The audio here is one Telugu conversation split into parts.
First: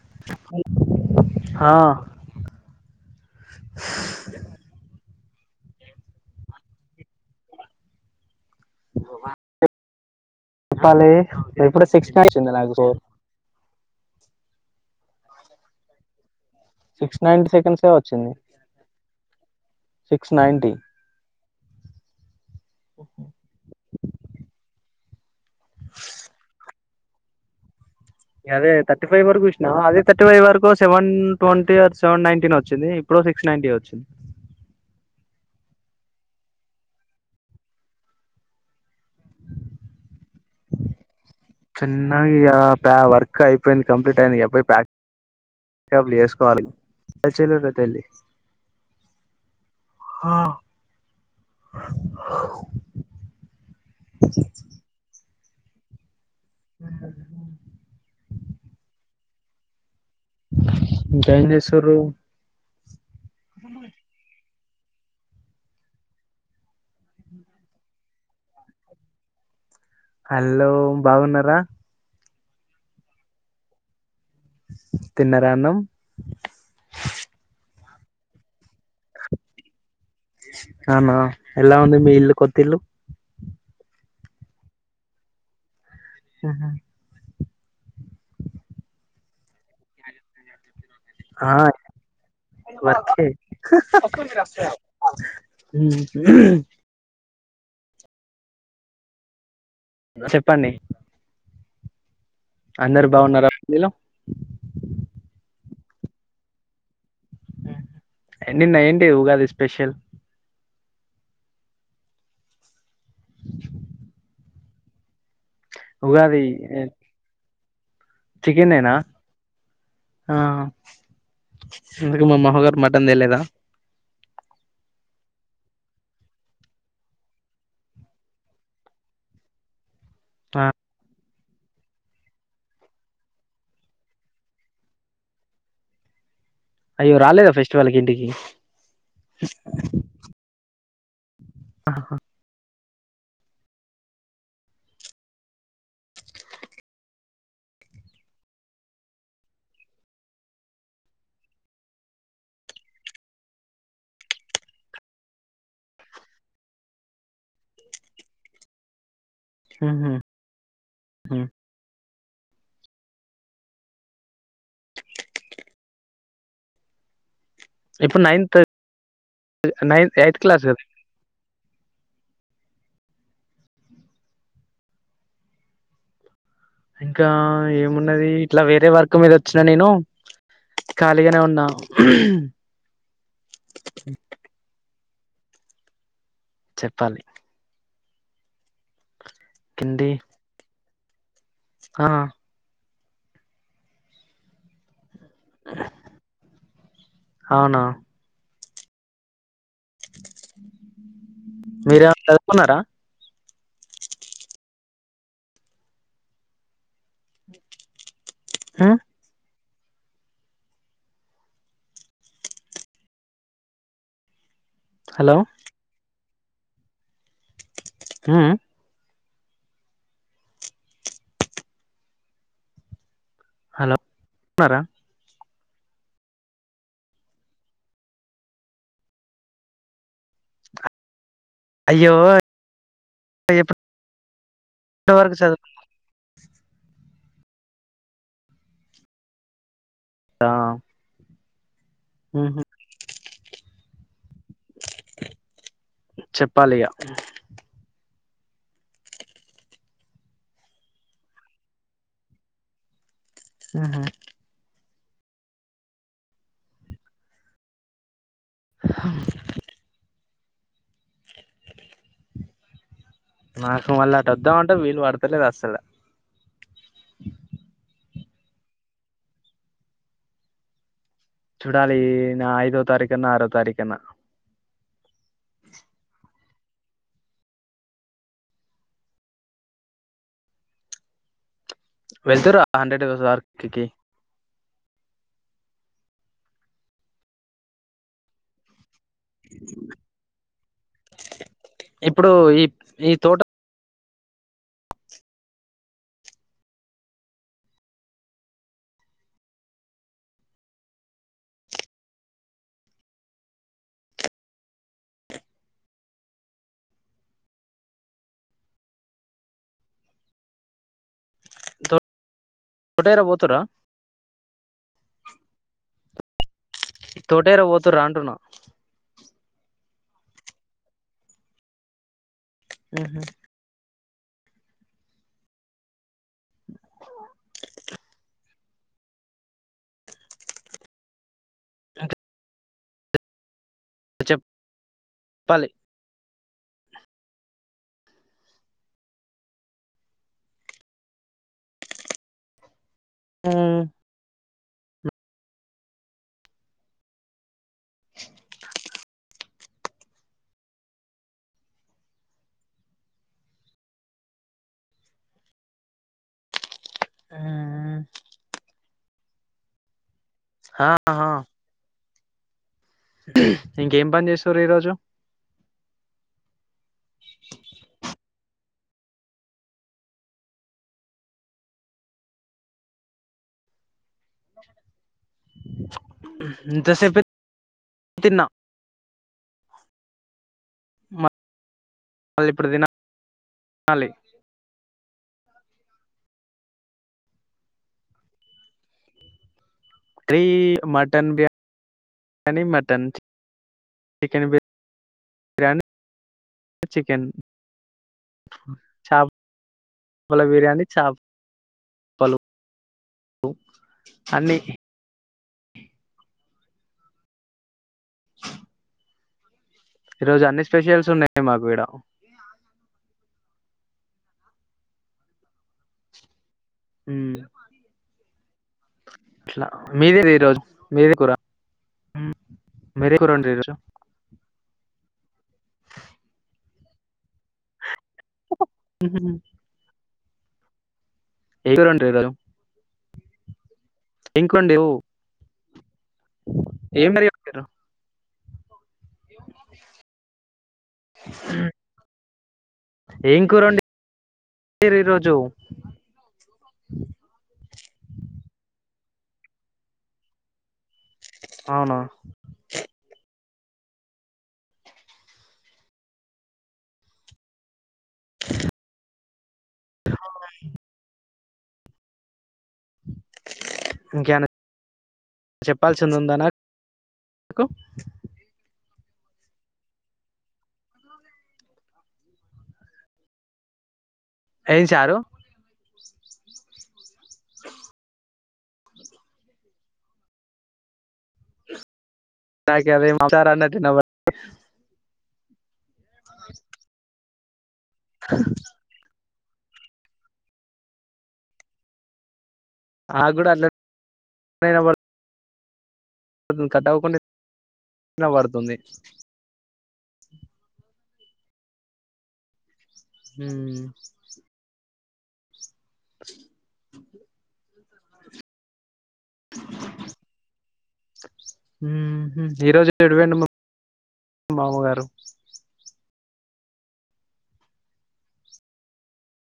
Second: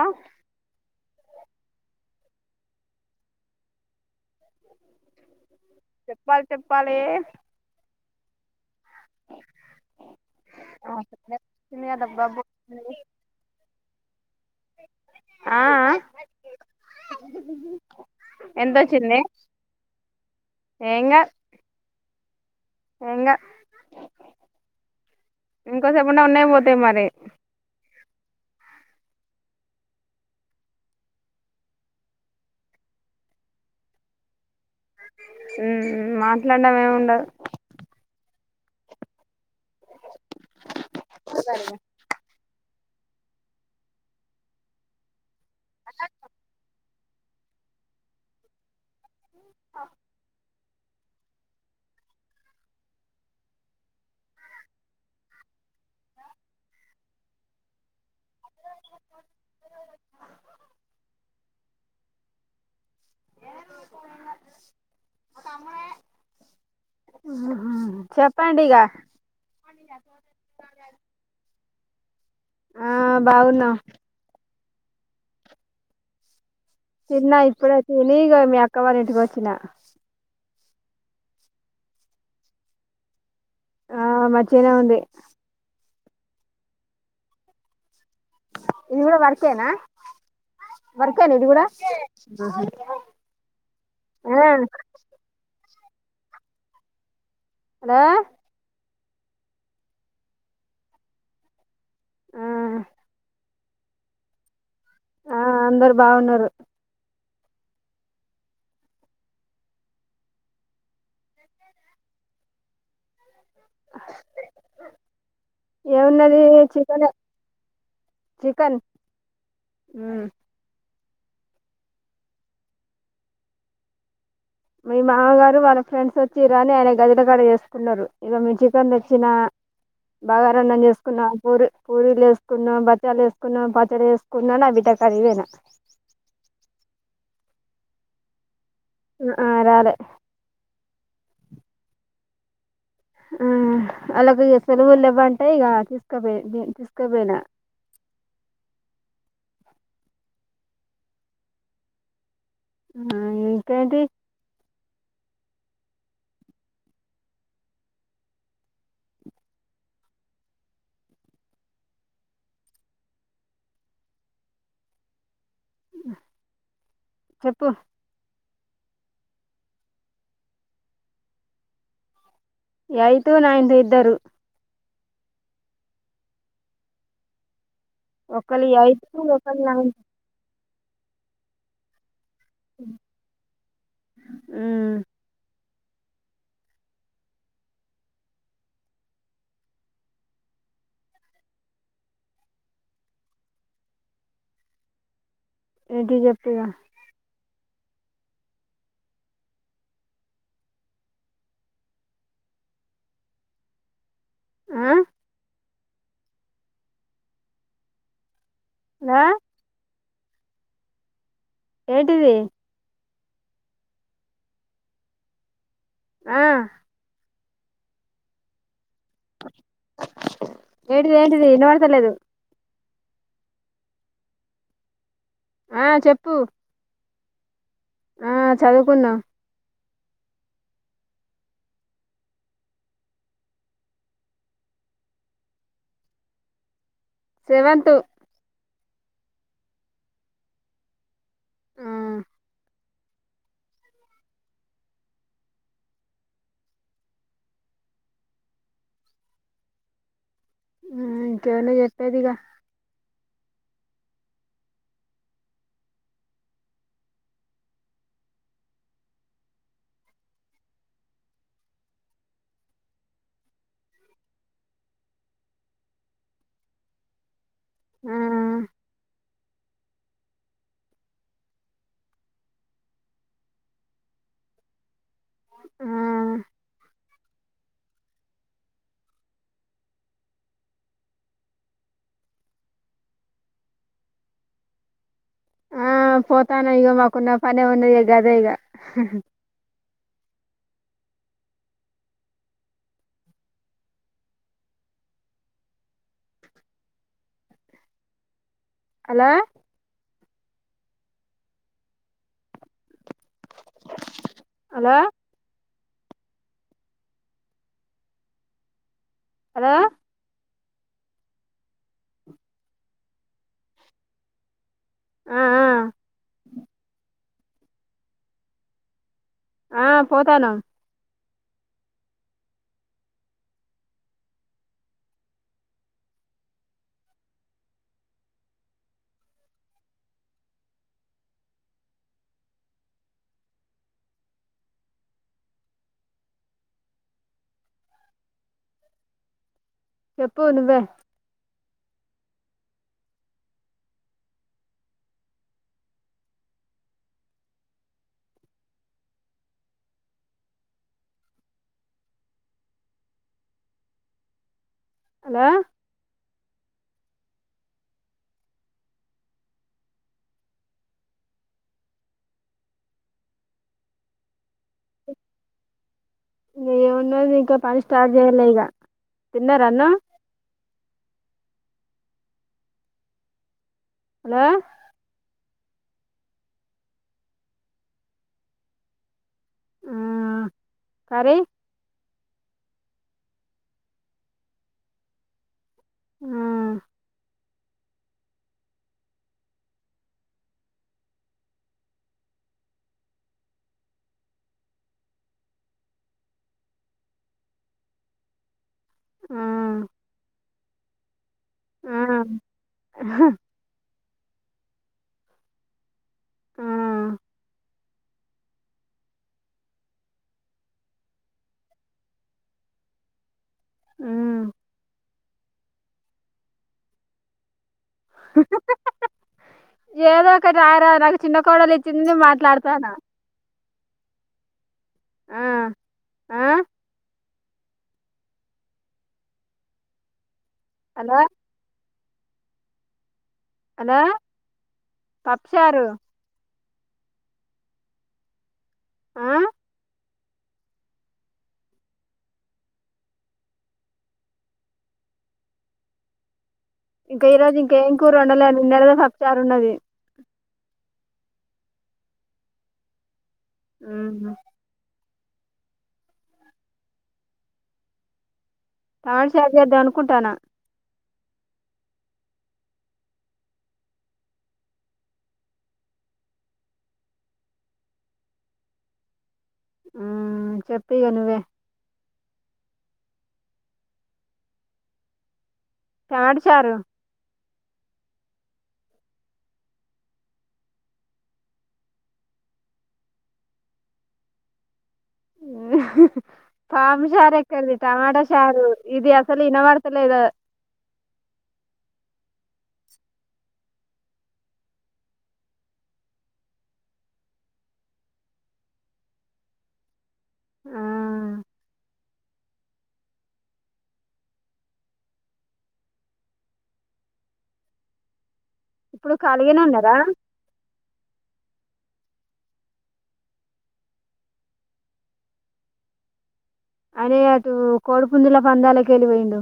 ఆ ఆ చెప్పాలి చెప్పాలి అ ఆ చెప్పాలి ఎప్పుడు శిస్ణ వచ్చింది నాకు అ ఆ సిక్స్ నైటీ సెకండ్స్ ఏ వచ్చింది ఎంతొచ్చింది సిక్స్ నైటి ఎంగ ఇంకో చెప్పండా ఉన్నాయి పోతాయి మరి అదే థర్టీ ఫైవ్ వరకు ఇచ్చినా అదే ర్టీ ఫైవ్ వరకు సెవెన్ ట్వంటీ సెవెన్ నైన్టీన్ వచ్చింది ఇప్పుడు సిక్స్ నైన్టీ వచ్చింది ఉ మాట్లాడడంం ఏమి ఉండదు చెన్నై వర్క్ అయిపోయింది కంప్లీట్ అయింది ఎబ్బయిక్ కవలిసుకోవాల అ చెలదలి ఆ ఆ జనేశ్వర అ చెప్పండి ఇక హలో బాగున్నారా ఆ బావున్నాం తిన్నరా అన్నం తిన్నా ఇప్పుడే తిని ఇక మీ అక్కవాళ్ళింటికి వచ్చిన అవునా ఎలా ఉంది మీ ఇల్లు కొత్తిల్లు ఆ మంచిగనే ఉంది అహ ఇది కూడా వర్కేనా వర్కేనా ఇది ఆ కూడా వర్కే ఆ హ్మ్ హలో చెప్పండి నీలో ఆ అందరు బాగున్నారు ఏం తిన్నా ఏంటి ఉగాది స్పెషల్ ఏమున్నది ఉగాది చికెనే చికెనేనా ఆ ఎందుకు మా మామగారు మటన్ తేలేదా మీ మామగారు వాళ్ళ ఫ్రెండ్స్ వచ్చి రాని ఆయన గదిలకాడ చేసుకున్నారు ఇక మీ చికెన్ తెచ్చిన బాగా ఆ రన్నం చేసుకున్నా పూరి పూరీలు వేసుకున్నాం బచ్చాలు వేసుకున్నాం పచ్చడి వేసుకున్నా నా నా బిడ్డ కరవేనా అయ్యో రాలేదా ఫెస్టివల్ క ఇంటికి ఆ రాలే ఆహా ఆ అలాగ సలవుల్ల బా అంటా ఈగ తీస్కబ బ తీస్కబేనా ఆ ఇంతేంటి హ ఆ ఇప్పు నైన్త్ నైన్ ఎయిత్ క్లాస్ యితూ నాయందు ఇద్దరు ఇంకా ఏ ఉన్నది ఇట్లా ఒకళ్ళు వేరే ఎయిత్ వర్క్ మీద వచ్చిన ఒకళ్ళు నేను నైన్త్ ఖాళీగానే ఉన్నాం ఉ చెప్పాలి కిడి ఆ ఇ జప్పగా అవునా మీరేమ చదుకున్నారా ఆ ఉమ్, ఆ ఏడువి హలో ఆ హ ఏంటిది ఏంటిది నోడతలే అదు హలోన్నారా ఆ చెప్పు ఆ చదువుకున్నా అయ్యోప్పు ఎప్పటివరకు చదువు సెవెన్తు తా ఆ చెప్పాలియా ఇంకవళ చెప్పేదిగా ఆహా అ నాకు మళ్ళీ అటు వద్దాం అంటే వీలుు పడతలేదు అసలు ఆ చూడాలి నా ఐదో తారీఖన్న ఆరో తారీఖన్నా ఆ వెళ్తరు హండ్రెడ్ వర్క్ ఆ పోతానా ఇగ మాకున్న పనే ఒన్న ఎగ అదే ఇగ ఇప్పుడు ఈ తోట అలా హలో హలో తటరా బతురా ఆ తోటేరా పోతు రాంటున్నా ఆ పోతాను ఆహ అ వచ్చ పల చెప్పు ను్వ ఆ హలా ఆ హాహా ఇంకేం పని చేస్తారు ఈరోజు ఇ ఏమున్నాది ఇంకా పని స్టార్ట్ చేయలేక తిన్నారా అన్న హలో ఇంతసేపే తిన్నా ఆ కరీ మళ్ళిప్పుడు తిన ఆలి ఆ త్రీ మటన్ బిర్యానీ మటన్, చి చికెన్ బిర్యానీ చికెన్. చాప్ ఆ పల బిర్యానీ డి చాబ్ ఆ ఉ అండి ఆ ఈ రోజు అన్ని స్పెషల్స్ ఉన్నాయి మాకు ఈడ మ్ హు మ్ ఇట్లా ఏదో మీదేది ఒకటి ఈరోజు ఆార నాకు మీదే కూర చిన్న కోడలు ఇచ్చింది, మాట్లాడతానా మీరే కూర వండిర్రు ఆ ఆ. హలో టే రెంట్ ఈ రో ఇంకోండి ఓ చ్చారు ఏం మరి ప్తర్ర ఆ ఏం కూర [inaudible] అండిమీరు ఈ రోజు ఇంక ఈ రోజు ఇం కేం కూర వొండలే నిన్నడిదే పప్పు చారు ఉన్నది అవునా ఆహ తాటశారు జెద్దా అనుకుంటన్న ఇంకెమన్నా చెప్పాల్సింది ఉందా నాకు ఊ చెప్పుఇగా నువ్వే ఏం చారు తాటచారు ఐ అర అన్నట్టు నవ్వ ఉహ్ తామీషారిక్ తెలీద్ టమాట శారు ఇది అ అస్సలు ఇనబడతలేదు నా క్కూడా అట్లనే ఇనపడుత కొంచెం కట్ అవ్వుకుంట ఇనపడుతుంది ఆ హుమ్ ఇప్పుడు ఖాళీగనే ఉన్నారా ఉహూ ఈ రోజు ఎటువోయిండు మ్మ మామగారు అనే అటు కోడిపుందుల పందాలకి ఎళ్ళిపోయిండు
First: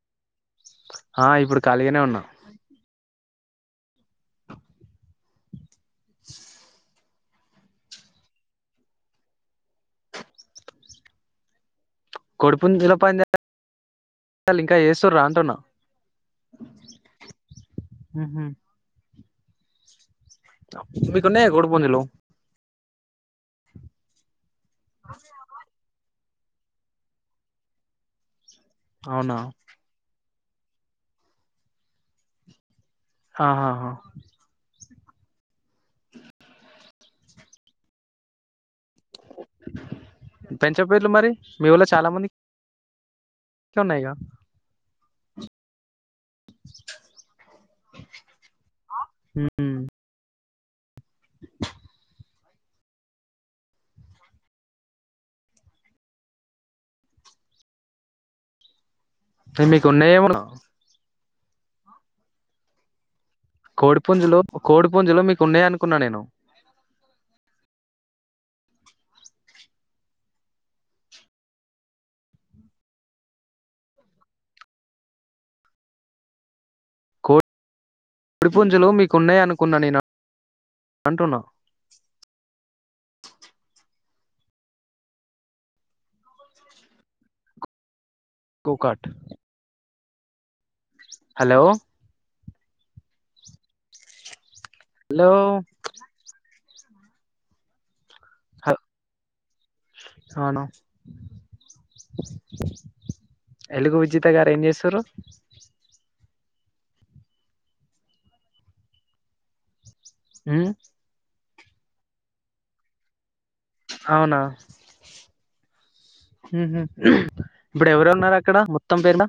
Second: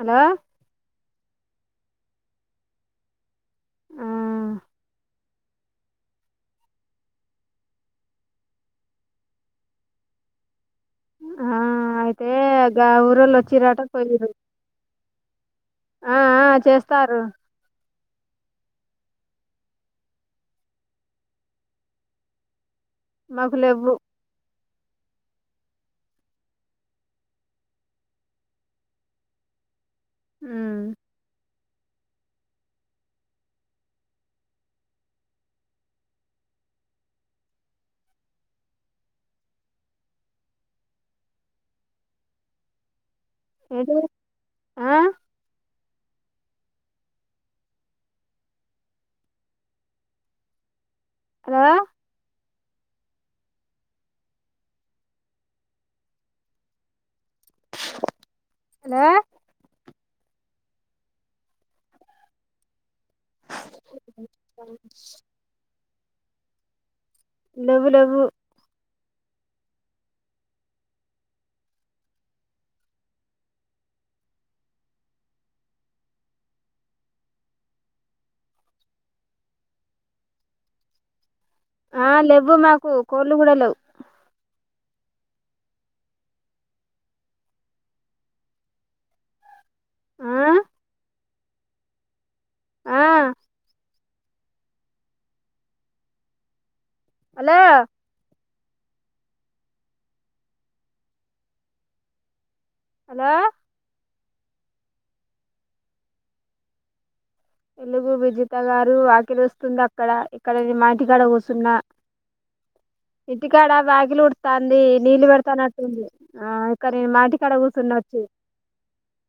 అలో ఆ ఇప్పుడు ఖాళీగానే ఉన్నా ఆ ఆ అయితే గా కొడిపుంజుల ఊరోళ్ళు పందాలు వొచ్చిరట పోయిరు టున్న ఆ ఆ చేస్తారు మీకు ఉన్నాయ కోడి పుంజులు మాకు లెవ్వు [inaudible] అవునా ఊ ఆహా హ పెంచ పేర్లు మరి మీఊర్లో చాలా మంది తున్నాయ్ ఏంటిది గా ఆ ఆ అలో హలో టే మీకున్నా ఇవ్వను. కోడి పుంజులు కోడి పుంజులు మీకు ఉన్నాయన్. కున్నా నేను లెవ్వు లెవ్వు కో డిపుంజులు మీకున్నాయ్ అనుకున్నా నేన అంటున్నా ఆహ్ లెవ్వు మాకు. కోళ్ళు గుడ లెవ్ కోకాట్ ఆ హలో ఆహ్ అలో అలో హల్ ఆనొ హలో ఎలుగు విజిత్ త్త గారు ఏం చేస్తుర్రు ఎలుగు విజిత గారు వాకిలు వస్తుంద ఇక్కడ ఇక్కడ ఉమ్, ఇది మా ఇంటికాడ కు సున్నా ఇ త్ టికాడ వేగిలూడుతాంది నీళ్ళు వేడ్తానడ్ మ్మ్ హు ఇప్పుడు కూర్చున్నా వచ్చి ఎవరున్నారక్కడ మొత్తం పేట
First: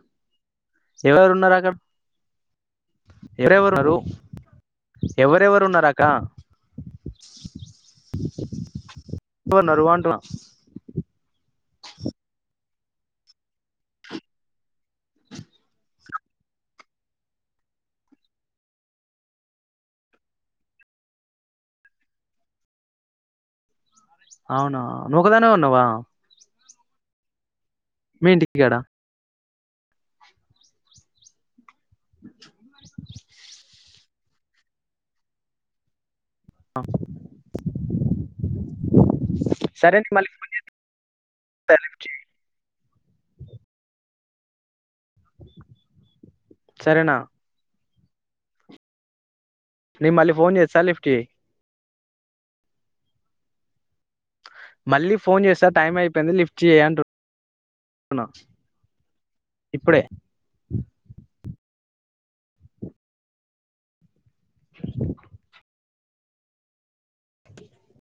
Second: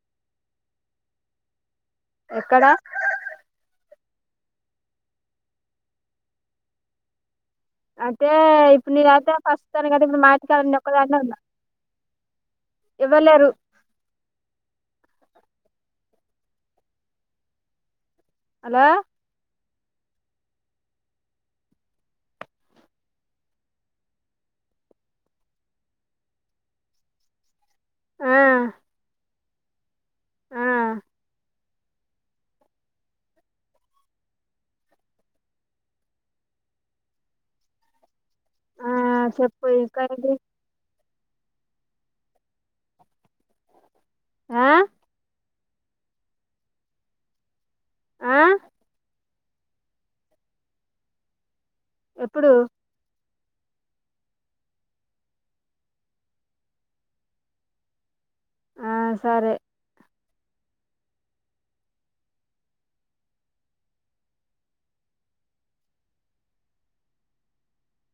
ఎవరున్నారక్కడ్ ఎక్కడ ఎవరెవరు ఎవరెవరున్నారక అంటే ఇప్పుడు నేనయితే ఎవరున్నారు ప్రస్తుతానికి అయితే అంటున్నా ఇప్పుడు మా ఇంటి కాడా నేను ఒక్కదాన్నే ఉన్నా ఎవ్వర్ లేరు [unintelligible] హలో అవునా నూ ఒకదానే ఉన్నవ ఆ మీ ఇంటి గాడ ఆ [unintelligible] అవ్ ఆ చెప్పు ఇంక ఇది తలేపిచి ఆ శరణ ఆ నేన్ మళ్ళీ ఫోన్ చేస్తా లిఫ్ట్ చేయి ఎప్పుడు మళ్ళీ ఫోన్ చేస్తా టైం అయిపోయింది లిఫ్ట్ చేయి అంటున్ న ఆ సరే ఇప్పుడే [unintelligible] [unintelligible]